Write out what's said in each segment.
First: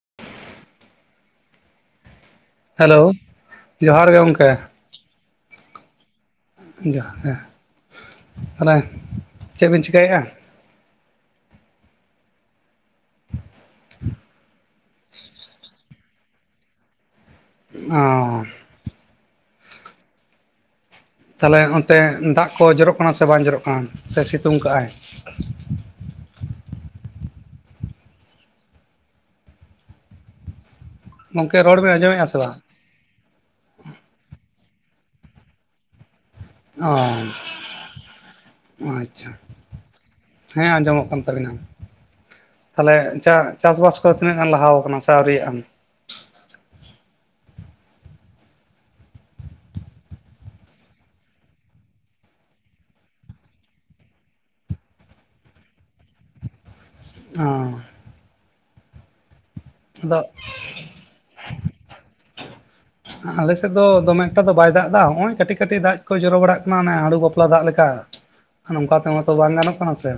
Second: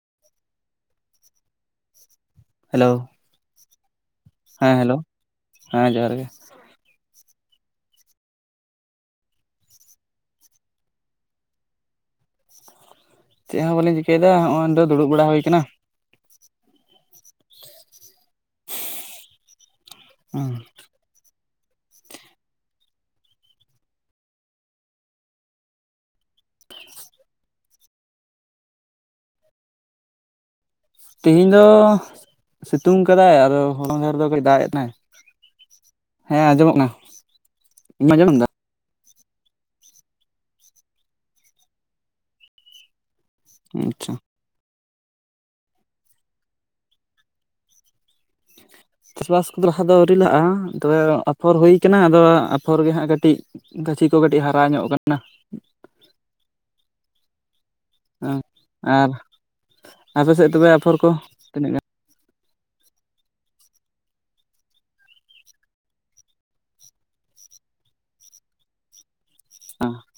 ᱻ ᱦᱮᱞᱳ ᱡᱚᱦᱟᱨ ᱜᱮ ᱜᱚᱢᱠᱮ ᱦᱮᱸ ᱦᱮᱞᱳ ᱦᱮᱸ ᱡᱚᱦᱟᱨ ᱜᱮ ᱜᱚᱢᱠᱮ ᱡᱚᱦᱟᱨ ᱜᱮ ᱦᱞᱮ ᱪᱮᱫ ᱵᱤᱱ ᱪᱤᱠᱟᱹᱭᱮᱫᱼᱟ ᱪᱮᱫ ᱦᱚᱸ ᱵᱟᱹᱞᱤᱧ ᱪᱤᱠᱟᱹᱭᱮᱫᱟ ᱱᱚᱜᱚᱭᱰᱮ ᱫᱩᱲᱩᱵᱲᱟ ᱦᱩᱭᱟᱠᱟᱱᱟ ᱚ ᱦᱩᱸ ᱛᱟᱦᱚᱞᱮ ᱚᱱᱛᱮ ᱫᱟᱜ ᱠᱚ ᱡᱚᱨᱚᱜ ᱠᱟᱱᱟ ᱥᱮ ᱵᱟᱝ ᱡᱚᱨᱚᱜ ᱠᱟᱱᱟ ᱥᱮ ᱥᱤᱛᱩᱝ ᱠᱟᱜ ᱟᱭ [unintelligible] ᱛᱮᱤᱦᱤᱧ ᱜᱚᱢᱠᱮ ᱫᱚ ᱨᱚᱲ ᱵᱮᱱ ᱟᱸᱡᱚᱢᱮᱫᱼᱟ ᱥᱮ ᱵᱟᱝ ᱥᱤᱛᱩᱝ ᱠᱟᱫᱟᱭ ᱟᱫᱚ ᱦ ᱫᱷᱟᱨ ᱫᱚ ᱠᱟᱹᱡ ᱫᱟᱜ ᱮᱫ ᱮ ᱦᱮᱸ ᱟᱸᱡᱚᱢᱚᱜ ᱢᱮ ᱚ ᱤᱧ ᱢᱟᱡᱚᱢᱚ ᱮᱫᱟ ᱟᱪᱪᱷᱟ ᱦᱮᱸ ᱟᱸᱡᱚᱢᱚᱜ ᱠᱟᱱ ᱛᱟᱵᱤᱱᱟ ᱛᱟᱦᱚᱞᱮ ᱪᱟᱥᱵᱟᱥ ᱠᱚ ᱟᱪᱪᱷᱟ ᱛᱤᱱᱟᱹᱜ ᱜᱟᱱ ᱞᱟᱦᱟ ᱠᱟᱱᱟ ᱥᱮ ᱣᱨᱤᱭᱟᱼᱟ ᱪᱟᱥᱵᱟᱥ ᱠᱚᱫᱚ ᱞᱟᱦᱟ ᱫᱚ ᱣᱨᱤᱞᱟᱜᱼᱟ ᱛᱚᱵᱮ ᱟᱯᱷᱚᱨ ᱦᱩᱭ ᱠᱟᱱᱟ ᱟᱫᱚ ᱟᱯᱷᱚᱨ ᱜᱮ ᱦᱟᱸᱜ ᱠᱟᱹᱴᱤᱡ ᱪᱟᱹᱪᱷᱤ ᱠᱚ ᱠᱟᱹᱴᱤᱡ ᱦᱟᱨᱟ ᱧᱚᱜ ᱟᱠᱟᱱᱟ ᱚ ᱦᱮᱸ ᱟᱨ ᱟᱫᱚ ᱟᱯᱮ ᱥᱮᱫ ᱛᱚᱵᱮ ᱟᱯᱷᱚᱨ ᱠᱚ ᱛᱤᱱᱟᱹᱜ ᱜᱟᱱ ᱟᱞ ᱥᱮᱫ ᱫᱚᱢᱮ ᱮᱠᱴᱟ ᱫᱚ ᱵᱟᱭ ᱫᱟᱜ ᱮᱫᱟ ᱱᱚᱜᱼᱚᱭ ᱠᱟᱹᱴᱤᱡ ᱠᱟᱹᱴᱤᱡ ᱫᱟᱜ ᱠᱚ ᱡᱚᱨᱚ ᱵᱟᱲᱟᱜ ᱠᱟᱱᱟ ᱚᱱᱮ ᱦᱟᱹᱲᱩ ᱵᱟᱯᱞᱟ ᱫᱟᱜ ᱞᱮᱠᱟ ᱱᱚᱝᱠᱟ ᱛᱮᱦᱛᱚ ᱵᱟᱝ ᱜᱟᱱᱚᱜ ᱠᱟᱱᱟ ᱥᱮ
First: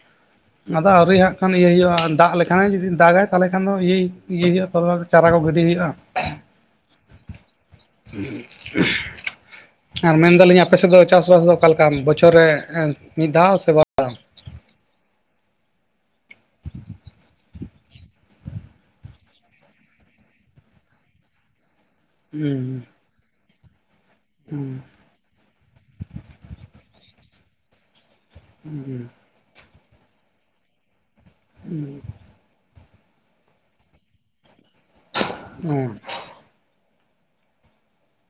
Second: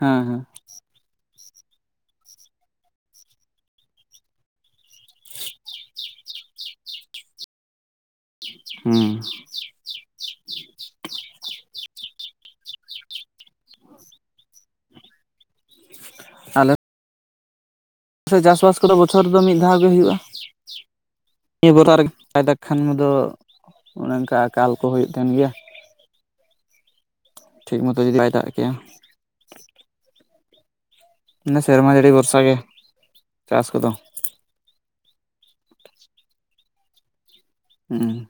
ᱦᱮᱸ ᱦᱮᱸ ᱟᱫᱚ ᱟᱹᱣᱨᱤ ᱦᱟᱸᱜ ᱠᱷᱟᱱ ᱤᱭᱟᱹᱭ ᱦᱩᱭᱩᱜᱼᱟ ᱫᱟᱜ ᱞᱮᱠᱷᱟᱱᱮ ᱡᱩᱫ ᱫᱟᱜᱟᱭ ᱛᱟᱦᱚᱞᱮ ᱠᱷᱟᱱ ᱫᱚ ᱤᱭᱟᱹ ᱤᱭᱟᱹ ᱦᱩᱭᱩᱜᱼᱟ ᱛ ᱪᱟᱨᱟ ᱠᱚ ᱜᱤᱰᱤ ᱦᱩᱭᱩᱜᱼᱟ ᱦᱩᱸ ᱟᱨ ᱢᱮᱱᱫᱟᱞᱤᱧ ᱟᱯᱮ ᱥᱮᱫ ᱫᱚ ᱪᱟᱥᱼᱵᱟᱥ ᱫᱚ ᱚ ᱵᱚᱪᱷᱚᱨ ᱨᱮ ᱢᱤᱫ ᱫᱷᱟᱣ ᱥᱮ ᱵᱟ ᱫᱷᱟ ᱥᱮ ᱪᱟᱥᱼᱵᱟᱥ ᱠᱚᱫᱚ ᱵᱚᱪᱷᱚᱨ ᱨᱮᱫᱚ ᱢᱤᱫ ᱫᱷᱟᱣ ᱜᱮ ᱦᱩᱭᱩᱜᱼᱟ ᱱᱤᱭᱟᱹ ᱵᱚᱨᱟ ᱠᱟᱭᱫᱟ ᱠᱷᱟᱱ ᱦᱩᱸ ᱫᱚ ᱚᱱᱮ ᱚᱱᱠᱟ ᱟᱠᱟᱞ ᱦᱩᱸ ᱠᱚ ᱦᱩᱭᱩᱜ ᱛᱟᱦᱮᱱ ᱜᱮᱭᱟ ᱴᱷᱤᱠ ᱢᱚᱛᱚ ᱡᱫᱤ ᱟ ᱫᱟᱜ ᱠᱮᱼᱟ ᱦᱩᱸ ᱱᱮ ᱥᱮᱨᱢᱟ ᱡᱟᱹᱲᱤ ᱵᱷᱚᱨᱥᱟ ᱜᱮ ᱪᱟᱥ ᱠᱚᱫᱚ ᱦᱩᱸ ᱦᱮᱸ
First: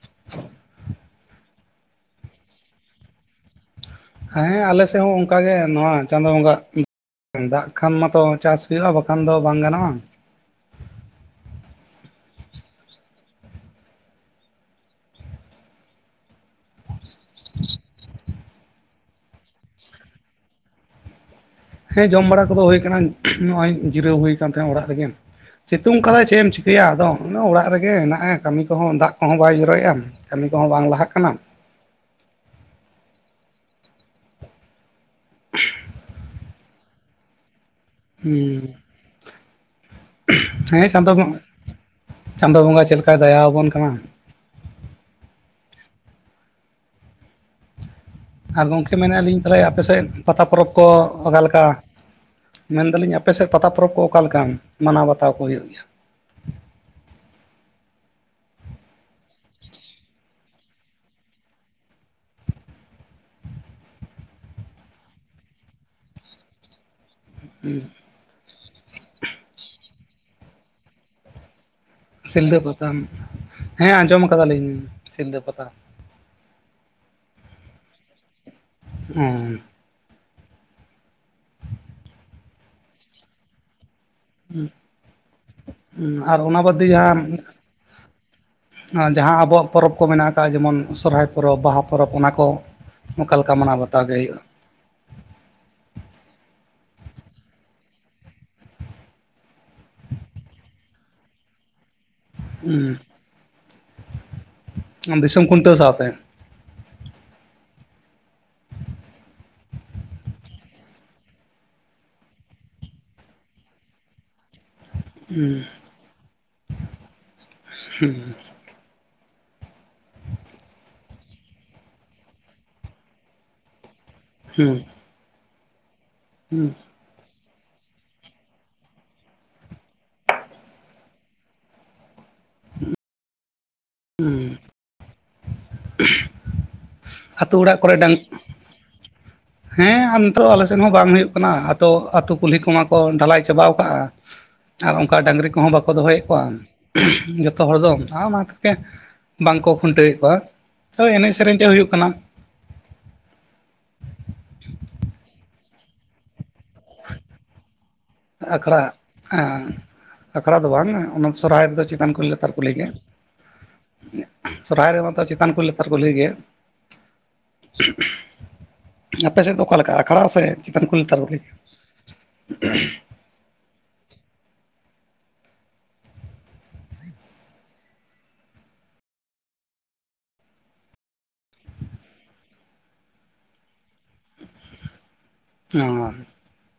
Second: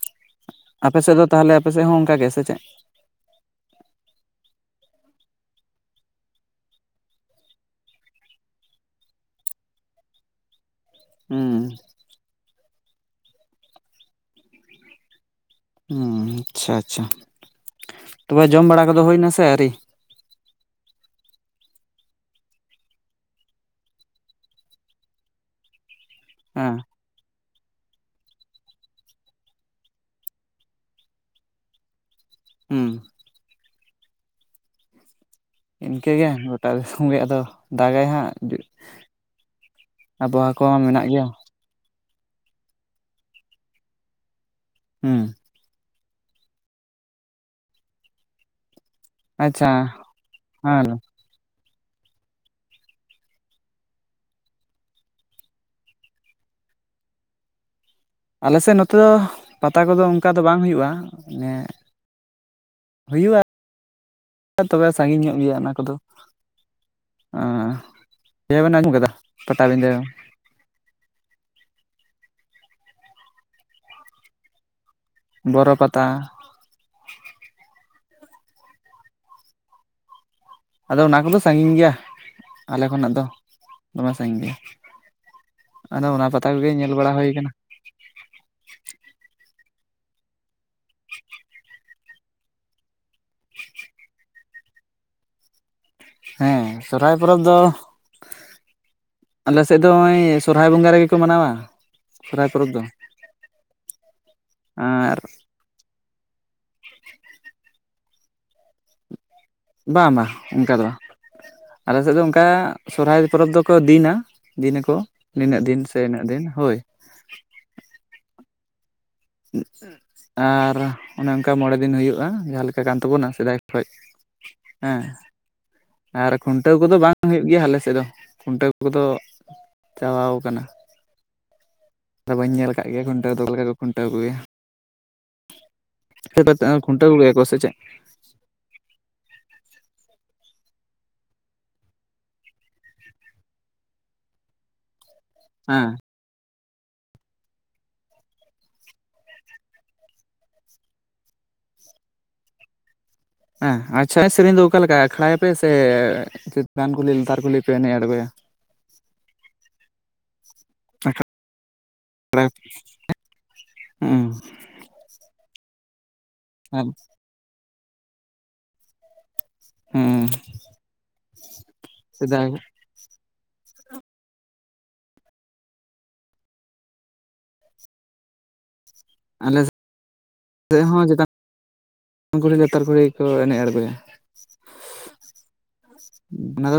[unintelligible] ᱟᱯᱮ ᱥᱮᱫ ᱫᱚ ᱛᱟᱦᱞᱮ ᱟᱯᱮ ᱥᱮᱫ ᱦᱚᱸ ᱚᱱᱠᱟ ᱜᱮ ᱥᱮ ᱪᱮᱫ ᱦᱮᱸ ᱟᱞᱮ ᱥᱮᱫ ᱦᱚᱸ ᱚᱱᱠᱟᱜᱮ ᱱᱚᱣᱟ ᱪᱟᱸᱫᱳ ᱵᱚᱸᱜᱟ ᱫᱟᱜ ᱠᱷᱟᱱ ᱢᱟᱛᱚ ᱪᱟᱥ ᱦᱩᱭᱩᱜᱼᱟ ᱵᱟᱠᱷᱟᱱ ᱫᱚ ᱵᱟᱝ ᱜᱟᱱᱚᱜᱼᱟ ᱦᱮᱸ ᱦᱩᱸ ᱟᱪᱪᱷᱟ ᱟᱪᱪᱷᱟ ᱛᱚᱵᱮ ᱡᱚᱢ ᱵᱟᱲᱟ ᱠᱚᱫᱚ ᱦᱩᱭ ᱱᱟ ᱥᱮ ᱟᱹᱳᱨᱤ ᱦᱮᱸ ᱡᱚᱢ ᱵᱟᱲᱟ ᱠᱚᱫᱚ ᱦᱩᱭ ᱠᱟᱱᱟ ᱱᱚᱜᱼᱚᱭ ᱡᱤᱨᱟᱹᱣ ᱦᱩᱭ ᱟᱠᱱ ᱛᱟᱦᱮᱸᱦᱱᱟ ᱚᱲᱟᱜ ᱨᱮᱜᱮ ᱪᱮᱫ ᱥᱤᱝ ᱟᱫ ᱪᱮᱫ ᱮᱢ ᱦᱮᱸ ᱪᱤᱠᱟᱹᱭᱟ ᱟᱫᱚ ᱚᱲᱟᱜ ᱫᱟᱜ ᱨᱮᱜᱮ ᱦᱮᱱᱟᱜᱼᱟ ᱠᱟᱹᱢᱤ ᱠᱚᱦᱚᱸ ᱫᱟᱜ ᱠᱚᱦᱚᱸ ᱵᱟᱭ ᱡᱚᱨᱚᱭᱮᱫᱼᱟ ᱠᱟᱹᱢᱤ ᱠᱚᱦᱚᱸ ᱵᱟᱝ ᱞᱟᱦᱟᱜ ᱠᱟᱱᱟ ᱦᱩᱸ ᱤᱱᱠᱟᱹᱜᱮ ᱜᱳᱴᱟ ᱥᱚᱸᱜᱮ ᱟᱫᱚ ᱫᱟᱜᱟᱭ ᱦᱟᱸᱜ ᱦᱩᱸ ᱟᱨ ᱵ ᱦᱟ ᱠᱚ ᱦᱮᱸ ᱢᱮᱱᱟᱜ ᱪᱟᱸᱫᱳ ᱜᱮᱭᱟ ᱪᱟᱸᱫᱳ ᱵᱚᱸᱜᱟ ᱪᱮᱫᱠᱟᱭ ᱫᱟᱭᱟ ᱟᱵᱚᱱ ᱠᱟᱱᱟ ᱦᱩᱸ ᱟᱨ ᱜᱚᱝᱠᱮ ᱢᱮᱱᱮᱫᱼᱟ ᱞᱤᱧ ᱛᱟᱦᱚᱞᱮ ᱟᱪᱪᱷᱟ ᱟᱯᱮᱮᱥᱮᱫ ᱯᱟᱛᱟ ᱯᱚᱨᱚᱵᱽ ᱦᱮᱸ ᱚᱠᱟ ᱞᱮᱠᱟ ᱢᱮᱱᱫᱟᱞᱤᱧ ᱟᱯᱮ ᱥᱮᱫ ᱯᱟᱛᱟ ᱯᱚᱨᱚᱵᱽ ᱠᱚ ᱚᱠᱟᱞᱮ ᱞᱮᱠᱟ ᱢᱟᱱᱟᱣ ᱵᱟᱛᱟᱣ ᱠᱚ ᱦᱩᱭᱩᱜ ᱜᱮᱭᱟ [unintelligible] ᱟᱞᱮ ᱥᱮᱫ ᱱᱚᱛᱮ ᱫᱚ ᱯᱟᱛᱟ ᱠᱚᱫᱚ ᱚᱱᱠᱟ ᱫᱚ ᱵᱟᱝ ᱦᱩᱭᱩᱜᱼᱟ ᱢᱟᱱᱮ ᱦᱩᱭᱩᱜᱼᱟ ᱛᱚᱵᱮ ᱥᱟᱺᱜᱤᱧ ᱧᱚᱜ ᱜᱮᱭᱟ ᱚᱱᱟ ᱠᱚᱫᱚ ᱩ ᱡ ᱱᱟᱜᱩ ᱠᱟᱫᱟ ᱯᱴᱵᱤᱱᱫᱟᱹ ᱥᱤᱞᱫᱟᱹ ᱯᱟᱛᱟᱢ ᱦᱮᱸ ᱟᱸᱡᱚᱢ ᱟᱠᱟᱫᱟᱞᱤᱧ ᱵᱚᱨᱚ ᱯᱟᱛᱟ [inaudible] ᱟᱫᱚ ᱚᱱᱟ ᱠᱚᱫᱚ ᱥᱟᱺᱜᱤᱧ ᱜᱮᱭᱟ ᱟᱞᱮ ᱠᱷᱚᱱᱟᱜ ᱫᱚ ᱫᱚᱢᱮ ᱥᱟᱺᱜᱤᱧ ᱜᱮᱭᱟ ᱟᱫᱚ ᱦ ᱟᱨ ᱯᱟᱛᱟ ᱚᱱᱟ ᱠᱚᱜᱮ ᱵᱟᱫᱽᱮ ᱧᱮᱞ ᱵᱟᱲᱟ ᱡᱟᱦᱟᱸ ᱦᱩᱭ ᱠᱟᱱᱟ ᱡᱟᱦᱟᱸ ᱟᱵᱚᱣᱟᱜ ᱯᱚᱨᱚᱵᱽ ᱠᱚ ᱢᱮᱱᱟᱜ ᱟᱠᱟᱫ ᱡᱮᱢᱚᱱ ᱥᱚᱨᱚᱦᱟᱭ ᱯᱚᱨᱚᱵᱽ ᱵᱟᱦᱟ ᱯᱚᱨᱚᱵᱽ ᱚᱱᱟ ᱠᱚ ᱚᱱᱠᱟ ᱞᱮᱠᱟ ᱢᱟᱱᱟᱣ ᱵᱟᱛᱟᱣ ᱜᱮ ᱦᱩᱭᱩᱜᱼᱟ ᱦᱮᱸ ᱥᱚᱨᱚᱦᱦᱟᱭ ᱯᱚᱨᱚᱵᱽ ᱫᱚ ᱟᱞᱮ ᱥᱮᱫ ᱫᱚ ᱱᱚᱜᱼᱚᱭ ᱥᱚᱨᱚᱦᱨᱟᱭ ᱵᱚᱸᱜᱟ ᱨᱮᱜᱮ ᱠᱚ ᱢᱟᱱᱟᱣᱟ ᱥᱚᱨᱚᱦᱟᱭ ᱯᱚᱨᱚᱵᱽ ᱫᱚ ᱟᱨ ᱫᱤᱥᱚᱢ ᱠᱷᱩᱱᱴᱟᱹᱣ ᱥᱟᱣᱛᱮ ᱵᱟᱝ ᱵᱟᱝ ᱚᱱᱠᱟ ᱫᱚ ᱟᱞᱮ ᱥᱮᱫ ᱫᱚ ᱚᱱᱠᱟ ᱥᱚᱨᱦᱟᱭ ᱯᱚᱨᱚᱵᱽ ᱫᱚᱠᱚ ᱫᱤᱱᱟ ᱫᱤᱱ ᱟᱠᱚ ᱦᱩᱸ ᱱᱤᱱᱟᱹᱜ ᱫᱤᱱ ᱥᱮ ᱤᱱᱟᱹᱜ ᱫᱤᱱ ᱦᱳᱭ ᱦᱩᱸ ᱦᱮᱸ ᱟᱨ ᱚᱱᱮ ᱚᱱᱠᱟ ᱢᱚᱬᱮ ᱫᱤᱱ ᱦᱩᱭᱩᱜᱼᱟ ᱡᱟᱦᱟᱸᱮᱠᱟ ᱠᱟᱱ ᱛᱟᱵᱚᱱᱟ ᱥᱮᱫᱟᱭ ᱠᱷᱚᱱ ᱦᱮᱸ ᱟᱨ ᱦᱩᱸ ᱠᱷᱩᱱᱴᱟᱹᱣ ᱠᱚᱫᱚ ᱵᱟᱝ ᱦᱩᱭᱩᱜ ᱠᱟᱱᱟ ᱜᱮᱭᱟ ᱟᱞᱮ ᱥᱮᱫ ᱫᱚ ᱠᱷᱩᱱᱴᱟᱹᱣ ᱠᱚᱫᱚ ᱪᱟᱵ ᱠᱟᱱᱟ ᱟᱫᱚ ᱵᱟᱹᱧ ᱧᱮᱞ ᱠᱫ ᱜᱮᱭᱟ ᱠᱷᱩᱱᱴᱟᱹᱣ ᱫᱚ ᱞᱮᱠᱟ ᱠᱚ ᱠᱷᱩᱱᱴᱟᱹᱣ ᱠᱚ ᱜᱮᱭᱟ ᱠᱷᱩᱱᱴᱟ ᱠᱚ ᱜᱮᱭᱟ ᱠᱚ ᱟᱛᱳ ᱥᱮᱪᱮᱫ ᱚᱲᱟᱜ ᱠᱚᱨᱮ ᱰᱟᱝ ᱦᱮᱸ ᱱᱤᱛᱚ ᱟᱞᱮ ᱥᱮᱫ ᱦᱚᱸ ᱵᱟᱝ ᱦᱩᱭᱩᱜ ᱠᱟᱱᱟ ᱟᱹᱛᱩᱳ ᱠᱩᱞᱦᱤ ᱠᱚᱢᱟ ᱠᱚ ᱰᱷᱟᱞᱟᱭ ᱪᱟᱵᱟᱣ ᱠᱟᱜᱼᱟ ᱟᱨ ᱚᱱᱠᱟ ᱰᱟᱝᱨᱤ ᱠᱚᱦᱚᱸ ᱦᱮᱸ ᱵᱟᱠᱚ ᱫᱚᱦᱚᱭᱮᱫ ᱠᱚᱣᱟ ᱡᱚᱛᱚ ᱦᱚᱲ ᱫᱚ ᱚᱱᱟ ᱠᱚᱜᱮ ᱵᱟᱝᱠᱚ ᱠᱷᱩᱱᱴᱟᱹᱣᱮᱫ ᱠᱚᱣᱟ ᱛᱚ ᱮᱱᱮᱡ ᱥᱮᱨᱮᱧ ᱛᱮ ᱦᱩᱭᱩᱜ ᱠᱟᱱᱟ [inaudible] ᱦᱮᱸ ᱟᱪᱪᱷᱟ ᱮᱱᱮᱡ ᱥᱮᱨᱮᱧ ᱫᱚ ᱚᱠᱟᱞ ᱞᱮᱠᱟ ᱟᱠᱷᱲᱟᱭᱟᱯᱮ ᱥᱮ ᱪᱮᱛᱟᱱ ᱠᱩᱞᱤ ᱞᱟᱛᱟᱨ ᱠᱩᱞᱤ ᱯᱮ ᱮᱱᱮᱡᱼᱟ ᱟᱠᱷᱲᱟ ᱦᱮᱸ ᱟᱠᱷᱲᱟ ᱫᱚ ᱵᱟᱝ ᱚᱱᱟ ᱥᱚᱨᱦᱟᱭ ᱨᱮᱫᱚ ᱪ ᱪᱮᱛᱟᱱ ᱠᱚᱦᱞᱤ ᱟᱠᱷᱲᱟ ᱞᱟᱛᱟᱨ ᱜᱮ ᱦᱩᱸ ᱥᱚᱨᱚᱦᱟᱭ ᱨᱮᱢᱟᱛᱚ ᱪᱮᱛᱟᱱ ᱠᱚᱦᱞᱤ ᱞᱟᱛᱟᱨ ᱠᱩᱞᱦᱤ ᱜᱮ [unintelligible] ᱦ ᱟ ᱟᱯᱮᱥᱮᱫ ᱫᱚ ᱚᱠᱟ ᱞᱮᱠᱟ ᱦᱩᱸ ᱟᱠᱷᱲᱟ ᱥᱮ ᱪᱮᱛᱟᱱ ᱠᱩᱞᱦᱤ ᱞᱟᱛᱟᱨ ᱠᱩᱞᱦᱤ ᱥᱮᱫᱟᱭ ᱟᱞᱮ ᱥᱮᱫ ᱦᱚᱸ ᱪᱮᱛᱟᱱ ᱪᱮᱛᱟᱱ ᱠᱩᱞᱦᱤ ᱞᱟᱛᱟᱨ ᱠᱩᱞᱦᱤ ᱠᱚ ᱮᱱᱮᱡ ᱟᱲᱜᱚᱭᱟ ᱚ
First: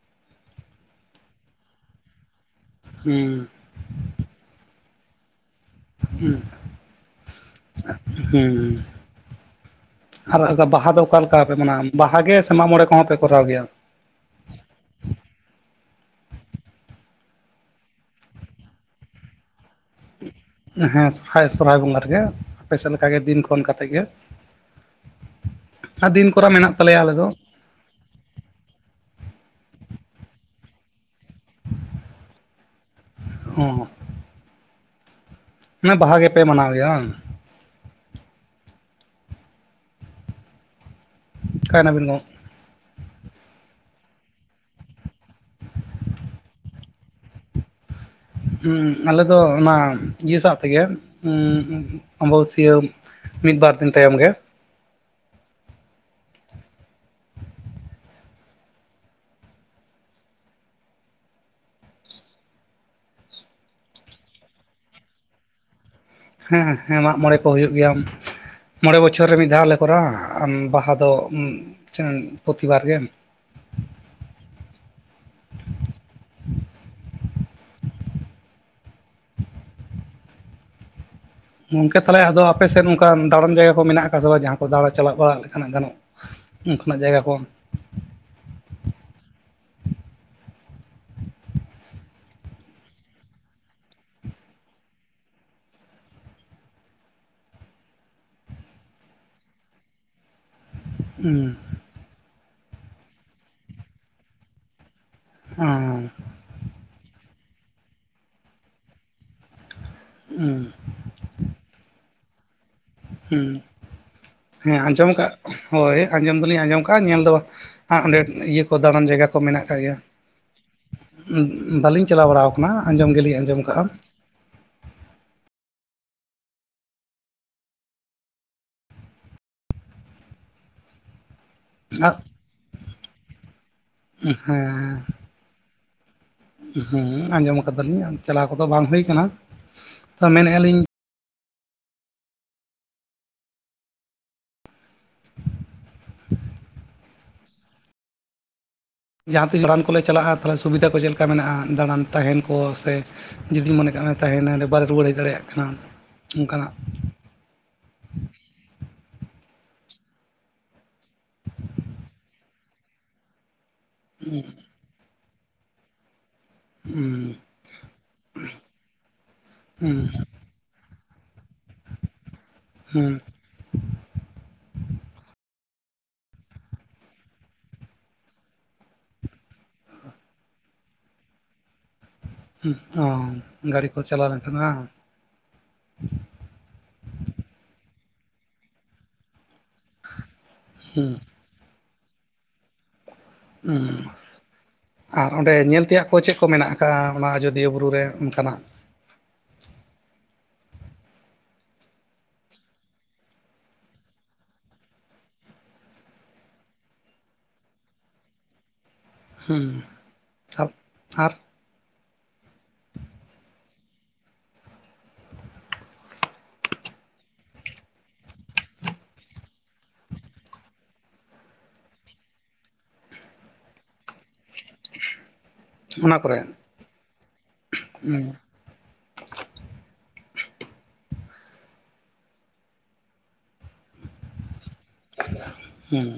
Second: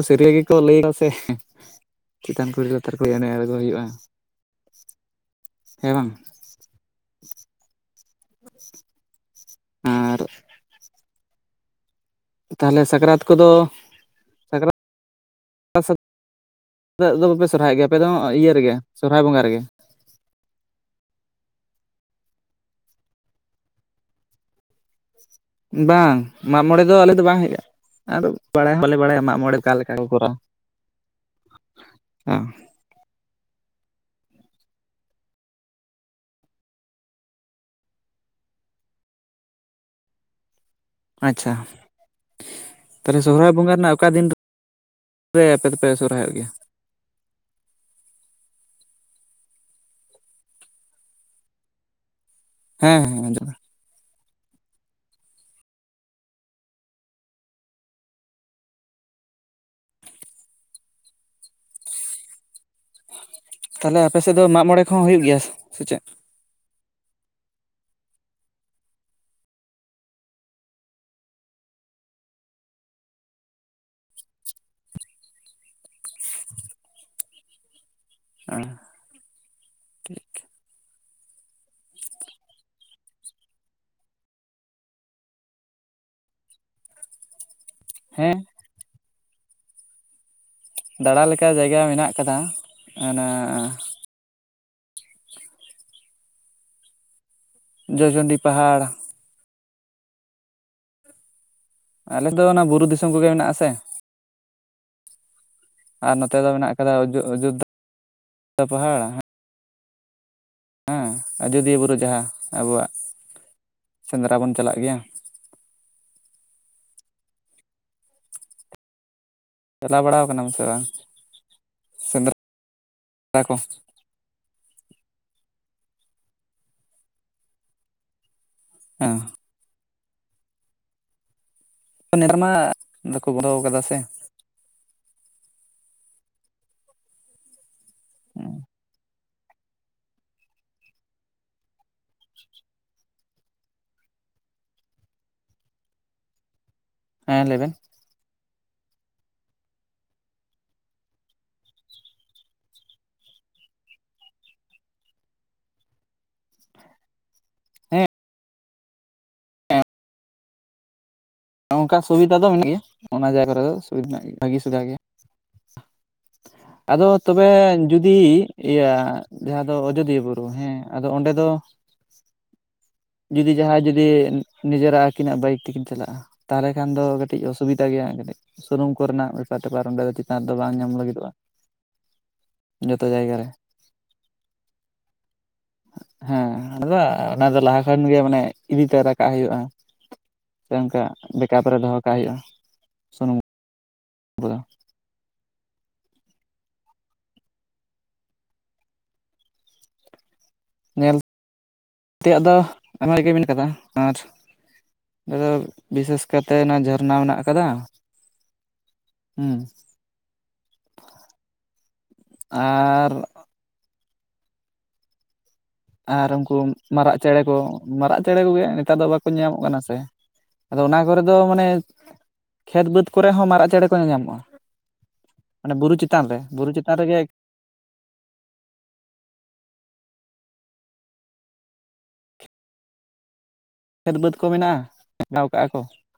ᱥᱟᱹᱨᱭᱟᱹ ᱜᱮᱠᱚ ᱞᱟᱹᱭᱫᱟ ᱥᱮ ᱪᱮᱛᱟᱱ ᱠᱚᱤ ᱞᱟᱛᱟᱨ ᱠᱚ ᱦᱩᱸ ᱮᱱᱮᱡ ᱟᱬᱜᱚ ᱦᱩᱭᱩᱜᱼᱟ ᱦᱮᱸ ᱵᱟᱝ ᱟᱨ ᱦᱮᱸ ᱟᱨ ᱵᱟᱦᱟ ᱫᱚ ᱚᱠᱟᱞᱮᱠᱟ ᱯᱮ ᱢᱟᱱᱟᱣ-ᱟ ᱵᱟᱦᱟ ᱜᱮ ᱥᱮ ᱢᱟᱜ ᱛᱟᱦᱚᱞᱮ ᱢᱚᱬᱮ ᱠᱚᱦᱚᱸ ᱯᱮ ᱥᱟᱠᱨᱟᱛ ᱠᱚᱨᱟᱣ ᱠᱚᱫᱚ ᱜᱮᱭᱟ ᱱᱤᱛᱟᱜ ᱫᱚ ᱵᱟᱯᱮ ᱥᱚᱨᱦᱟᱭᱚᱜ ᱜᱮᱭᱟ ᱟᱯᱮ ᱫᱚ ᱤᱭᱟᱹ ᱨᱮᱜᱮ ᱥᱚᱨᱦᱟᱭ ᱵᱚᱸᱜᱟ ᱨᱮᱜᱮ ᱦᱮᱸ ᱥᱚᱨᱦᱟᱭ ᱥᱚᱨᱚᱦᱦᱟᱭ ᱵᱚᱸᱜᱟ ᱨᱮᱜᱮ ᱟᱯᱮ ᱥᱮᱫ ᱞᱮᱠᱟᱜᱮ ᱫᱤᱱ ᱠᱷᱚᱱ ᱠᱟᱛᱮᱜ ᱜᱮ [inaudible] ᱟᱨ ᱵᱟᱝ ᱫᱤᱱ ᱠᱚᱨᱟ ᱢᱟᱜ ᱢᱮᱱᱟᱜ ᱢᱚᱬᱮ ᱫᱚ ᱛᱟᱞᱮᱭᱟ ᱟᱞᱮ ᱫᱚ ᱵᱟᱝ ᱦᱩᱭᱩᱜ-ᱟ ᱟᱨ ᱵᱟᱲᱟᱭ ᱦᱚᱸᱞᱮ ᱵᱟᱲᱟᱭᱟ ᱢᱟᱜ ᱢᱚᱬᱮ ᱢᱚᱬᱮ ᱟᱠᱟ ᱞᱮᱠᱟ ᱠᱚ ᱠᱚᱨᱟᱣ-ᱟ ᱦᱮᱸ ᱦᱮᱸ ᱦᱮᱸ ᱵᱟᱦᱟ ᱜᱮᱯᱮ ᱢᱟᱱᱟᱣ ᱜᱮᱭᱟ ᱵᱟᱝᱟᱝ ᱟᱪᱪᱷᱟ ᱚᱠᱟᱭᱱᱟᱵᱤᱱ ᱜᱚ ᱛᱟᱦᱞᱮ ᱥᱚᱦᱦᱟᱭ ᱵᱚᱸᱜᱟ ᱨᱮᱱᱟᱜ ᱚᱠᱟ ᱫᱤᱱ ᱨᱮ ᱟᱯᱮ ᱫᱚᱯᱮ ᱥᱚᱨᱦᱟᱭᱚᱜ ᱜᱮᱭᱟ ᱦᱩᱸ ᱟᱞᱮ ᱫᱚ ᱚᱱᱟ ᱤᱭᱟᱹ ᱥᱟᱶᱟᱜ ᱛᱮᱜᱮ ᱟᱵᱟᱵᱚᱥᱤᱭᱟ ᱦᱮᱸ ᱦᱮᱸ ᱡᱚᱦᱟᱨ, ᱢᱤᱫ ᱵᱟᱨ ᱫᱤᱱ ᱛᱟᱭᱚᱢ ᱜᱮ ᱛᱟᱦᱞᱮ ᱟᱯᱮ ᱥᱮᱫ ᱫᱚ ᱢᱟᱜ ᱢᱚᱬᱮ ᱠᱚᱦᱚᱸ ᱦᱩᱭᱩᱜ ᱜᱮᱭᱟ ᱥᱮ ᱪᱮᱫ ᱦᱮᱸ ᱦᱮᱸ ᱢᱟᱜ ᱢᱚᱬᱮ ᱠᱚ ᱦᱩᱭᱩᱜ ᱜᱮᱭᱟ ᱢᱚᱬᱮ ᱵᱚᱪᱷᱚᱨ ᱨᱮ ᱢᱤᱫ ᱫᱷᱟᱣᱞ ᱞᱮ ᱠᱚᱨᱟᱣᱟ ᱵᱟᱦᱟ ᱫᱚ ᱯᱨᱚᱛᱤᱵᱟᱨ ᱜᱮ [inaudible] ᱚ ᱴᱷᱤᱠ ᱜᱚᱝᱠᱮ ᱛᱟᱦᱞᱮ ᱟᱫᱚ ᱟᱯᱮ ᱥᱮᱫ ᱚᱱᱠᱟ ᱫᱟᱬᱟᱱ ᱡᱟᱭᱜᱟ ᱠᱚ ᱢᱮᱱᱟᱜ ᱟᱠᱟᱫ ᱥᱮ ᱵᱟᱝ ᱡᱟᱦᱟᱸ ᱠᱚ ᱫᱟᱬᱟ ᱪᱟᱞᱟᱜ ᱵᱟᱲᱟᱜ ᱞᱮᱠᱟ ᱜᱟᱱᱚᱜ ᱩᱱ ᱠᱚᱱᱟᱜ ᱡᱟᱭᱜᱟ ᱠᱚ ᱦᱮᱸ ᱫᱟᱬᱟ ᱞᱮᱠᱟ ᱡᱟᱭᱜᱟ ᱢᱮᱱᱟᱜ ᱠᱟᱫᱟ ᱚᱱᱟ ᱡᱚᱭᱪᱚᱱᱰᱤ ᱯᱟᱦᱟᱲ ᱦᱮᱸ ᱟᱞᱮ ᱫᱚ ᱚᱱᱟ ᱵᱩᱨᱩ ᱫᱤᱥᱚᱢ ᱠᱚᱜᱮ ᱢᱮᱱᱟᱜ ᱥᱮ ᱟᱨ ᱱᱚᱛᱮ ᱫᱚ ᱢᱮᱱᱟᱜ ᱠᱟᱫᱟ ᱚᱡᱳᱫᱽᱫᱷᱟ ᱯᱟᱦᱟᱲ ᱦᱩᱸ ᱦᱮᱸ ᱟᱡᱚᱫᱤᱭᱟᱹ ᱵᱩᱨᱩ ᱡᱟᱦᱟᱸ ᱟᱵᱚᱣᱟᱜ ᱦᱮᱸ ᱥᱮᱸᱫᱽᱨᱟ ᱵᱚᱱ ᱦᱮᱸ ᱪᱟᱞᱟᱜ ᱜᱮᱭᱟ ᱟᱸᱡᱚᱢ ᱠᱟᱜ ᱦᱳᱭ ᱟᱸᱡᱚᱢ ᱫᱚᱞᱤᱧ ᱟᱸᱡᱚᱢ ᱠᱟᱜᱼᱟ ᱧᱮᱞ ᱫᱚ ᱵᱟᱝ ᱟ ᱚᱸᱰᱮ ᱤᱭᱟᱹ ᱠᱚ ᱫᱟᱬᱟᱱ ᱡᱟᱭᱜᱟᱠᱚ ᱪᱟᱞᱟᱣ ᱵᱟᱲᱟᱣ ᱠᱟᱱᱟᱢ ᱥᱮ ᱵᱟᱝ ᱵᱟᱹᱞᱤᱧ ᱪᱟᱞᱟᱣ ᱥᱮᱸᱫᱽᱨᱟ ᱵᱟᱲᱟᱣ ᱠᱟᱱᱟ ᱟᱸᱡᱚᱢ ᱜᱮᱞᱤᱧ ᱠᱚ ᱟᱸᱡᱚᱢ ᱠᱟᱜᱼᱟ ᱦᱮᱸ ᱟᱨ [unintelligible] ᱢᱟ ᱵᱟᱠᱚ ᱜᱚᱲᱚ ᱠᱟᱫᱟ ᱥᱮ ᱦᱮᱸ ᱦᱮᱸ ᱟᱸᱡᱚᱢ ᱠᱟᱫᱟᱞᱤᱧ ᱪᱟᱞᱟᱣ ᱠᱚᱫᱚ ᱵᱟᱝ ᱦᱩᱭ ᱠᱟᱱᱟ ᱛᱚ ᱢᱮᱱᱮᱜᱼᱟ ᱞᱤᱧ ᱦᱮᱸ ᱞᱟᱹᱭ ᱵᱮᱱ ᱡᱟᱦᱟᱸ ᱛᱤᱥ ᱫᱟᱬᱟᱱ ᱠᱚᱞᱮ ᱪᱟᱞᱟᱜᱼᱟ ᱛᱟᱦᱚᱞᱮ ᱥᱩᱵᱤᱫᱷᱟ ᱠᱚ ᱪᱮᱫ ᱞᱮᱠᱟ ᱢᱮᱱᱟᱜᱼᱟ ᱫᱟᱬᱟᱱ ᱛᱟᱦᱮᱱ ᱠᱚ ᱥᱮ ᱡᱩᱫᱤ ᱢᱚᱱᱮ ᱛᱟᱦᱮᱱᱟᱭ ᱵᱟᱞᱮ ᱨᱩᱣᱟᱹᱲ ᱦᱮᱡ ᱫᱟᱲᱮᱭᱟᱜ ᱠᱟᱱᱟ ᱚᱱᱠᱟᱱᱟᱜ ᱦᱮᱸ ᱚᱱᱠᱟ ᱥᱩᱵᱤᱫᱷᱟ ᱫᱚ ᱢᱮᱱᱟᱜ ᱜᱮᱭᱟ ᱚᱱᱟ ᱡᱟᱭᱜᱟ ᱨᱮ ᱫᱚ ᱵᱷᱟᱹᱜᱤ ᱥᱩᱵᱤᱫᱷᱟ ᱜᱮᱭᱟ ᱟᱫᱚ ᱦᱩᱸ ᱛᱚᱵᱮ ᱡᱩᱫᱤ ᱤᱭᱟᱹ ᱡᱟᱦᱟᱸ ᱫᱚ ᱦᱩᱸ ᱟᱡᱚᱫᱤᱭᱟᱹ ᱵᱩᱨᱩ ᱦᱮᱸ ᱟᱫᱚ ᱚᱸᱰᱮ ᱫᱚ ᱦᱩᱸ ᱡᱩᱫᱤ ᱡᱟᱦᱟᱸ ᱡᱩᱫᱤ ᱱᱤᱡᱮᱨᱟᱜ ᱟᱹᱠᱤᱱᱟᱜ ᱵᱟᱭᱤᱠ ᱛᱮᱤᱠᱤᱱ ᱪᱟᱞᱟᱜᱼᱟ ᱛᱟᱦᱚᱞᱮ ᱠᱷᱟᱱ ᱫᱚ ᱠᱟᱹᱴᱤᱡ ᱚᱥᱩᱵᱤᱫᱟ ᱜᱮᱭᱟ ᱠᱟᱹᱴᱤᱡ ᱥᱩᱱᱩᱢ ᱠᱚᱨᱮᱱᱟᱜ ᱵᱮᱯᱟᱨ ᱴᱮᱯᱟᱨ ᱚᱸᱰᱮ ᱫᱚ ᱪᱮᱛᱟᱱ ᱨᱮ ᱫᱚ ᱵᱟᱝ ᱧᱟᱢ ᱞᱟᱹᱜᱤᱫᱚᱜᱼᱟ ᱡᱚᱛᱚ ᱡᱟᱭᱜᱟ ᱨᱮ [unintelligible] ᱜᱟᱹᱲᱤ ᱠᱚ ᱪᱟᱞᱟᱣ ᱞᱮᱱᱠᱷᱟᱱ ᱵᱟᱝ ᱦᱮᱸ ᱚᱱᱟ ᱫᱚ ᱚᱱᱟ ᱫᱚ ᱞᱟᱦᱟ ᱯᱷᱮᱱ ᱜᱮ ᱢᱟᱱᱮ ᱤᱫᱤ ᱛᱚᱨᱟ ᱨᱟᱠᱟᱵ ᱦᱩᱭᱩᱜᱼᱟ ᱥᱮ ᱚᱱᱠᱟ ᱦᱩᱸ ᱠᱟᱯ ᱨᱮ ᱫᱚᱦᱚ ᱠᱟᱜ ᱦᱩᱭᱩᱜᱼᱟ ᱥᱩᱱᱩᱢ ᱦᱮᱸ [unintelligible] ᱟᱨ ᱚᱸᱰᱮ ᱧᱮᱞ ᱛᱮᱭᱟᱜ ᱠᱚ ᱪᱮᱫ ᱠᱚ ᱢᱮᱱᱟᱜ ᱟᱠᱟᱟᱜᱼᱟ ᱚᱱᱟ ᱟᱡᱳᱫᱤᱭᱟᱹ ᱵᱩᱨᱩ ᱨᱮ ᱚᱱᱠᱟᱱᱟᱜ ᱧᱮᱞ ᱛᱮᱭᱟᱜ ᱫᱚ ᱟᱭᱢᱟ ᱨᱮᱜᱮ ᱢᱮᱱᱟᱜ ᱠᱟᱫᱟ ᱟᱨ ᱟᱫᱚ ᱵᱤᱥᱮᱥ ᱠᱟᱛᱮᱜ ᱚᱱᱟ ᱡᱚᱨᱱᱟ ᱢᱮᱱᱟᱜ ᱠᱟᱫᱟ ᱦᱮᱸ ᱟᱨ ᱟᱨ ᱟᱨ ᱩᱱᱠᱩ ᱢᱟᱨᱟᱜ ᱪᱮᱬᱮ ᱠᱚ ᱢᱟᱨᱟᱜ ᱪᱮᱬᱮ ᱠᱚᱜᱮ ᱱᱮᱛᱟᱨ ᱫᱚ ᱵᱟᱠᱚ ᱧᱟᱢᱚᱜ ᱠᱟᱱᱟ ᱥᱮ ᱟᱫᱚ ᱚᱱᱟ ᱠᱚᱨᱮ ᱫᱚ ᱢᱟᱱᱮ ᱠᱷᱮᱛ ᱵᱟᱹᱫᱽ ᱠᱚᱨᱮ ᱦᱚᱸ ᱢᱟᱨᱟᱜ ᱪᱮᱬᱮ ᱠᱚ ᱧᱮ ᱧᱟᱢᱚᱜᱼᱟ ᱢᱟᱱᱮ ᱵᱩᱨᱩ ᱪᱮᱛᱟᱱ ᱨᱮ ᱵᱩᱨᱩ ᱪᱮᱛᱟᱱ ᱨᱮᱜᱮ ᱦᱮᱸ ᱠᱷᱮᱛ ᱵᱟᱹᱫᱽ ᱠᱚ ᱢᱮᱱᱟᱜᱼᱟ ᱵᱮᱱᱟᱣ ᱠᱟᱜᱼᱟ ᱠᱚ ᱦᱩᱸ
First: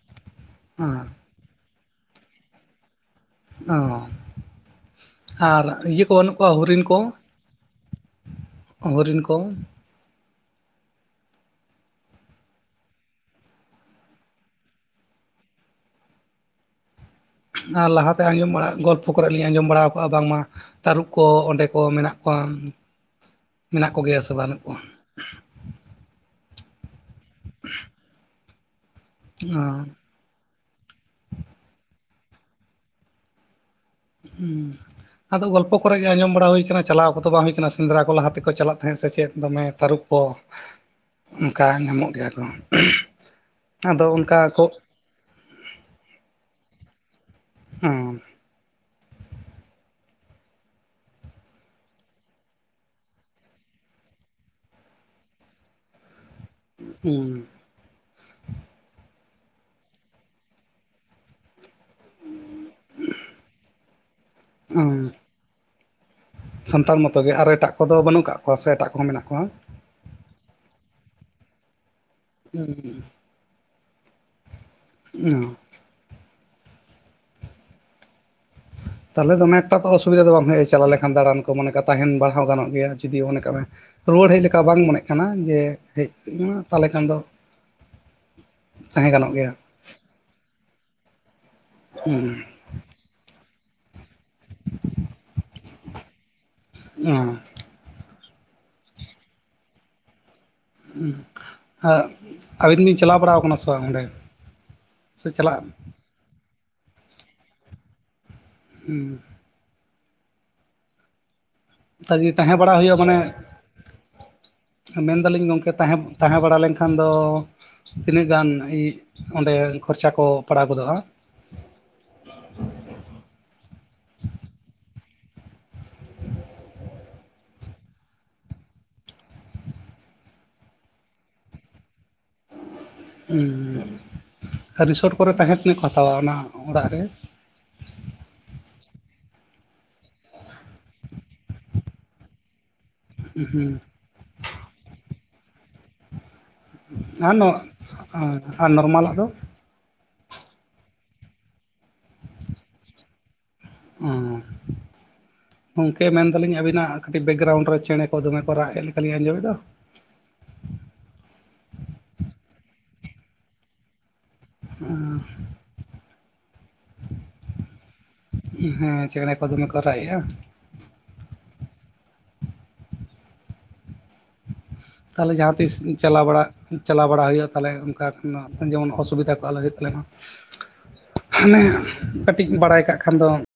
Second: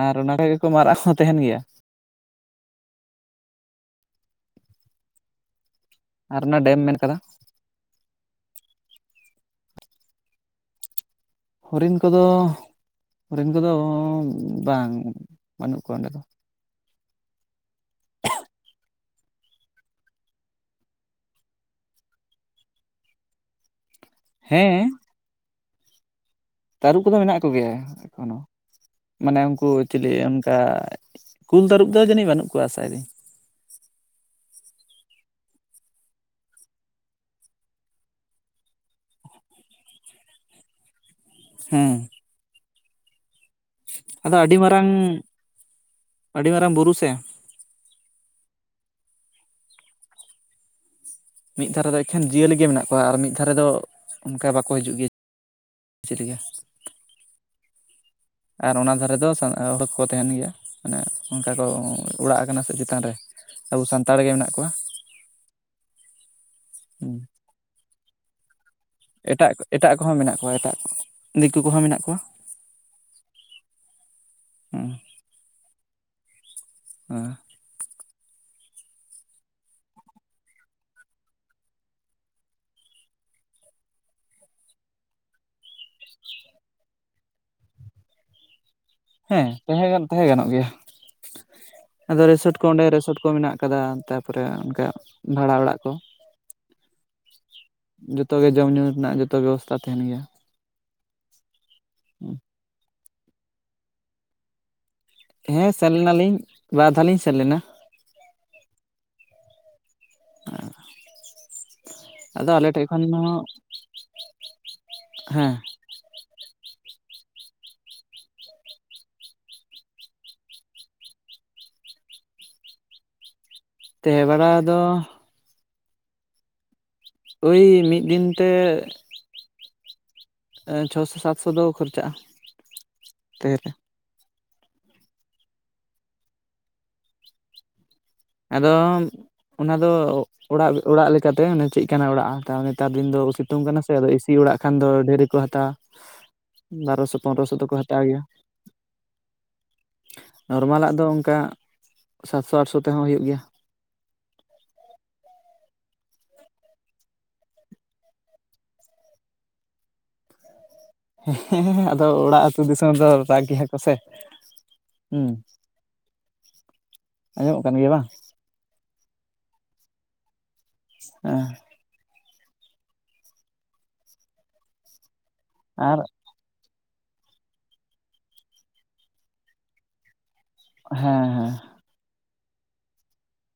ᱟᱨ ᱚᱱᱟ ᱠᱚᱨᱮ ᱠᱚ ᱢᱟᱨᱟᱜ ᱦᱚᱸ ᱛᱟᱦᱮᱱ ᱜᱮᱭᱟ ᱚ ᱟᱨ ᱤᱭᱟᱹ ᱠᱚ ᱵᱟᱹᱱᱩᱜ ᱟᱨ ᱠᱚᱣᱟ ᱚᱱᱟ ᱰᱮᱢ ᱦᱚᱨᱤᱱ ᱢᱮᱱ ᱠᱚ ᱠᱟᱫᱟ ᱦᱚᱨᱤᱱ ᱠᱚ ᱦᱚᱨᱤᱱ ᱠᱚᱫᱚ ᱦᱚᱨᱤᱱ ᱠᱚᱫᱚ ᱵᱟᱝ ᱵᱟᱹᱱᱩᱜ ᱠᱚᱣᱟ ᱚᱸᱰᱮ ᱫᱚ ᱟᱨ ᱞᱟᱦᱟᱛᱮ ᱟᱸᱡᱚᱢ ᱵᱟᱲᱟᱣ ᱜᱚᱞᱯᱷᱚ ᱠᱚᱨᱮ ᱞᱤᱧ ᱟᱸᱡᱚᱢ ᱵᱟᱲᱟ ᱠᱟᱜᱼᱟ ᱵᱟᱝᱢᱟ ᱛᱟᱹᱨᱩᱵᱽ ᱠᱚ ᱚᱸᱰᱮ ᱠᱚ ᱢᱮᱱᱟᱜ ᱠᱚᱣᱟ ᱢᱮᱱᱟᱜ ᱠᱚᱜᱮᱭᱟ ᱥᱮ ᱵᱟᱹᱱᱩᱜ ᱠᱚᱣᱟ ᱦᱮᱸ ᱛᱟᱹᱨᱩᱵ ᱠᱚᱫᱚ ᱢᱮᱱᱟᱜ ᱠᱚᱜᱮᱭᱟ ᱮᱠᱷᱚᱱᱳ ᱢᱟᱱᱮ ᱚ ᱩᱱᱠᱩ ᱪᱤᱞᱤ ᱚᱱᱠᱟ ᱠᱩᱞ ᱛᱟᱹᱨᱩᱵ ᱫᱚ ᱡᱟᱹᱱᱤᱡ ᱵᱟᱹᱱᱩᱜ ᱠᱚᱣᱟ ᱟᱥᱟᱭ ᱫᱤᱧ ᱦᱩᱸ ᱟᱫᱚ ᱜᱚᱞᱯᱚ ᱠᱚᱨᱮᱜ ᱜᱮ ᱟᱸᱡᱚᱢ ᱵᱟᱲᱟ ᱦᱩᱭ ᱟᱠᱟᱱᱟᱱᱟ ᱪᱟᱞᱟᱣ ᱠᱚᱫᱚ ᱵᱟᱝ ᱦᱩᱭ ᱠᱟᱱᱟ ᱥᱮᱸᱫᱽᱨᱟ ᱠᱚ ᱞᱟᱦᱟ ᱛᱮᱠᱚ ᱪᱟᱞᱟᱜ ᱛᱟᱦᱮᱸᱜ ᱥᱮ ᱪᱮᱫ ᱫᱚᱢᱮ ᱛᱟᱹᱨᱩᱵᱽ ᱠᱚ ᱚᱱᱠᱟ ᱦᱮᱸ ᱧᱟᱢᱚᱜ ᱜᱮᱭᱟ ᱠᱚ ᱟᱫᱚ ᱚᱱᱠᱟ ᱟᱹᱰᱤ ᱠᱚ ᱢᱟᱨᱟᱝ ᱟᱹᱰᱤ ᱢᱟᱨᱟᱝ ᱵᱩᱨᱩ ᱥᱮ ᱦᱮᱸ ᱢᱤᱫ ᱫᱷᱟᱨᱮ ᱫᱚ ᱮᱠᱷᱮᱱ ᱡᱤᱭᱟᱹᱞᱤ ᱜᱮ ᱢᱮᱱᱟᱜ ᱠᱚᱣᱟ ᱟᱨ ᱢᱤᱫ ᱫᱷᱟᱨᱮ ᱫᱚ ᱚᱱᱠᱟ ᱵᱟᱠᱚ ᱦᱤᱡᱩᱜ ᱜᱮᱭᱟ ᱪᱮᱫ ᱜᱮ ᱦᱩᱸ ᱟᱨ ᱚᱱᱟ ᱫᱷᱟᱨᱮ ᱫᱚ ᱦᱚᱲ ᱠᱚᱠᱚ ᱛᱟᱦᱮᱱ ᱜᱮᱭᱟ ᱢᱟᱱᱮ ᱚᱱᱠᱟ ᱠᱚ ᱚᱲᱟᱜ ᱠᱟᱱᱟ ᱥᱮ ᱪᱮᱛᱟᱱ ᱨᱮ ᱟᱵᱚ ᱥᱟᱱᱛᱟᱲ ᱜᱮ ᱢᱮᱱᱟᱜ ᱠᱚᱣᱟ ᱦᱩᱸ ᱥᱟᱱᱛᱟᱲ ᱢᱚᱛᱚ ᱜᱮ ᱟᱨᱚ ᱮᱴᱟᱜ ᱠᱚᱫᱚ ᱵᱟᱹᱱᱩᱜ ᱠᱟᱜ ᱠᱚᱣᱟ ᱥᱮ ᱮᱴᱟᱜ ᱠᱚ ᱮᱴᱟᱜ ᱮᱴᱟᱜ ᱠᱚᱦᱚᱸ ᱢᱮᱱᱟᱜ ᱠᱚᱣᱟ ᱮᱴᱟᱜ ᱫᱤᱠᱩ ᱠᱚᱦᱚᱸ ᱢᱮᱱᱟᱜ ᱠᱚᱣᱟ ᱦᱮᱸ ᱚ ᱦᱸ [inaudible] ᱛᱟᱦᱚᱞᱮ ᱫᱚᱢᱮ ᱮᱠᱴᱟ ᱛᱚ ᱚᱥᱩᱵᱷᱤᱫᱟ ᱫᱚ ᱵᱟᱝ ᱦᱩᱭᱩᱜᱼᱟ ᱪᱟᱞᱟᱣ ᱞᱮᱠᱷᱟᱱ ᱫᱟᱬᱟᱱ ᱠᱚ ᱢᱚᱱᱮ ᱛᱟᱦᱮᱱ ᱵᱟᱲᱦᱟᱣ ᱜᱟᱱᱚᱜ ᱜᱮᱭᱟ ᱡᱩᱫᱤ ᱢᱚᱱᱮ ᱠᱟᱜ ᱢᱮ ᱨᱩᱣᱟᱹᱲ ᱦᱮᱡ ᱞᱮᱠᱟ ᱵᱟᱝ ᱢᱚᱱᱮᱜ ᱠᱟᱱᱟ ᱡᱮ ᱦᱮᱡ ᱛᱟᱦᱚᱞᱮ ᱠᱷᱟᱱ ᱫᱚ [inaudible] ᱛᱟᱦᱮᱸ ᱜᱟᱱᱚᱜ ᱦᱮᱸ ᱜᱮᱭᱟ ᱛᱟᱦᱮᱸᱟᱱ ᱛᱟᱦᱮᱸ ᱜᱟᱱᱚᱜ ᱜᱮᱭᱟ ᱟᱫᱚ ᱨᱮᱥᱚᱨᱚᱴ ᱠᱚ ᱚᱸᱰᱮ ᱨᱮᱥᱚᱨᱴ ᱠᱚ ᱢᱮᱱᱟᱜ ᱠᱟᱫᱟ ᱛᱟᱨᱯᱚᱨᱮ ᱚᱱᱠᱟ ᱵᱷᱟᱲᱟ ᱚᱲᱟᱜ ᱠᱚ ᱚ ᱡᱚᱛᱚᱜᱮ ᱡᱚᱢᱼ ᱧᱩᱩ ᱨᱮᱱᱟᱜ ᱡᱚᱛᱚ ᱵᱮᱵᱚᱥᱛᱷᱟ ᱛᱟᱦᱮᱱ ᱜᱮᱭᱟ ᱦ ᱟᱹᱵᱤᱱ ᱵᱤᱱ ᱪᱟᱞᱟᱣ ᱵᱟᱲᱟᱣ ᱠᱟᱱᱟ ᱥᱮ ᱵᱟᱝ ᱚᱸᱰᱮ ᱥᱮ ᱪᱟᱞᱟᱜ ᱦᱮᱸ ᱥᱮᱱ ᱞᱮᱱᱟᱞᱤᱧ ᱵᱟᱨ ᱫᱷᱟᱣ ᱞᱤᱧ ᱥᱮᱱ ᱞᱮᱱᱟ ᱦᱮᱸ ᱟ ᱥᱟᱹᱨᱤ ᱛᱟᱦᱮᱸ ᱵᱟᱲᱟ ᱦᱩᱭᱩᱜᱼᱟ ᱢᱟᱱᱮ ᱢᱮᱱᱫᱟᱞᱤᱧ ᱦᱮᱸ ᱜᱚᱝᱠᱮ ᱛᱟᱦᱮᱸ ᱛᱟᱦᱮᱸ ᱵᱟᱲᱟ ᱞᱮᱱᱠᱷᱟᱱ ᱠᱷᱟᱱ ᱫᱚ ᱛᱤᱱᱟᱹᱜ ᱜᱟᱱ ᱚᱸᱰᱮ ᱠᱷᱚᱨᱪᱟ ᱠᱚ ᱯᱟᱲᱟᱣ ᱜᱚᱫᱚᱜᱼᱟ ᱛᱟᱦᱮᱸ ᱵᱟᱲᱟ ᱫᱚ ᱳᱭ ᱢᱤᱫ ᱫᱤᱱᱛᱮ ᱪᱷᱚ ᱥᱚ ᱥᱟᱛ ᱥᱚ ᱫᱚ ᱠᱷᱚᱨᱪᱟᱜᱼᱟ ᱛᱟᱦᱮᱸ ᱨᱮ ᱦᱮᱸ ᱨᱤᱥᱚᱨᱴ ᱠᱚᱨᱮ ᱛᱟᱦᱮᱸ ᱛᱤᱱᱟᱹᱜ ᱠᱚ ᱦᱟᱛᱟᱣᱟ ᱚᱱᱟ ᱚᱲᱟᱜ ᱨᱮ ᱟᱫᱚ ᱚᱱᱟᱫᱚ ᱚᱲᱟᱜ ᱚᱲᱟᱜ ᱞᱮᱠᱟᱛᱮ ᱪᱮᱫ ᱠᱟᱱᱟᱜ ᱚᱲᱟᱜ ᱦᱟᱛᱟᱣ ᱢᱮ ᱱᱮᱛᱟᱨ ᱫᱤᱱ ᱫᱚ ᱥᱤᱛᱩᱝ ᱠᱟᱱᱟ ᱥᱮ ᱮᱥᱤ ᱚᱲᱟᱜ ᱠᱷᱟᱱ ᱫᱚ ᱰᱷᱮᱨᱤ ᱠᱚ ᱦᱟᱛᱟᱣᱟ ᱵᱟᱨᱚ ᱥᱚ ᱟᱨ ᱯᱚᱱᱨᱚ ᱥᱚ ᱫᱚᱠᱚ ᱦᱟᱛᱟᱣ ᱜᱮᱭᱟ ᱟᱨ ᱱᱚᱨᱢᱟᱞᱟᱜ ᱫᱚ ᱱᱚᱨᱢᱟᱞᱟᱜ ᱫᱚ ᱚᱱᱠᱟ ᱥᱟᱛᱥᱚ ᱟᱴᱥᱚ ᱛᱮᱦᱚᱸ ᱦᱩᱭᱩᱜ ᱜᱮᱭᱟ ᱚ ᱜᱚᱢᱠᱮ ᱢᱮᱱ ᱫᱟᱞᱤᱧ ᱟᱵᱤᱱᱟᱜ ᱠᱟᱹᱴᱤᱡ ᱵᱮᱠᱜᱨᱟᱣᱩᱱᱰ ᱨᱮ ᱪᱮᱬᱮ ᱠᱚ ᱫᱚᱢᱮ ᱠᱚ ᱨᱟᱜ ᱮᱫ ᱞᱮᱠᱟᱞᱤᱧ ᱟᱸᱡᱚᱢᱮᱫ ᱫᱚ ᱦᱮᱸ ᱟᱫᱚ ᱚᱲᱟᱜ ᱟᱹᱛᱩ ᱫᱤᱥᱚᱢ ᱫᱚ ᱨᱟᱜ ᱜᱮᱭᱟ ᱠᱚ ᱥᱮᱮ ᱚ ᱟᱸᱡᱚᱢᱚᱜ ᱠᱟᱱ ᱜᱮᱭᱟ ᱵᱟᱝ ᱦᱮᱸ ᱪᱮᱬᱮ ᱠᱚ ᱫᱚᱢᱮᱠᱚ ᱨᱟᱜᱮ-ᱟ ᱦ ᱛᱟᱦᱚᱞᱮ ᱡᱟᱦᱟᱸ ᱛᱤᱥ ᱟᱨ ᱪᱟᱞᱟᱣ ᱵᱟᱲᱟᱜ ᱪᱟᱞᱟᱣ ᱵᱟᱲᱟ ᱦᱩᱭᱩᱜᱼᱟ ᱛᱟᱞᱮ ᱚᱱᱠᱟ ᱡᱮᱢᱚᱱ ᱚᱥᱩᱵᱤᱫᱟ ᱠᱚ ᱟᱞᱚ ᱦᱩᱭᱩᱜ ᱛᱟᱞᱮᱢᱟ ᱦᱮᱸ ᱦᱮᱸ ᱦᱟᱱᱮ ᱠᱟᱹᱴᱤᱡ ᱵᱟᱲᱟᱭ ᱠᱟᱜ ᱠᱷᱟᱱ ᱫᱚ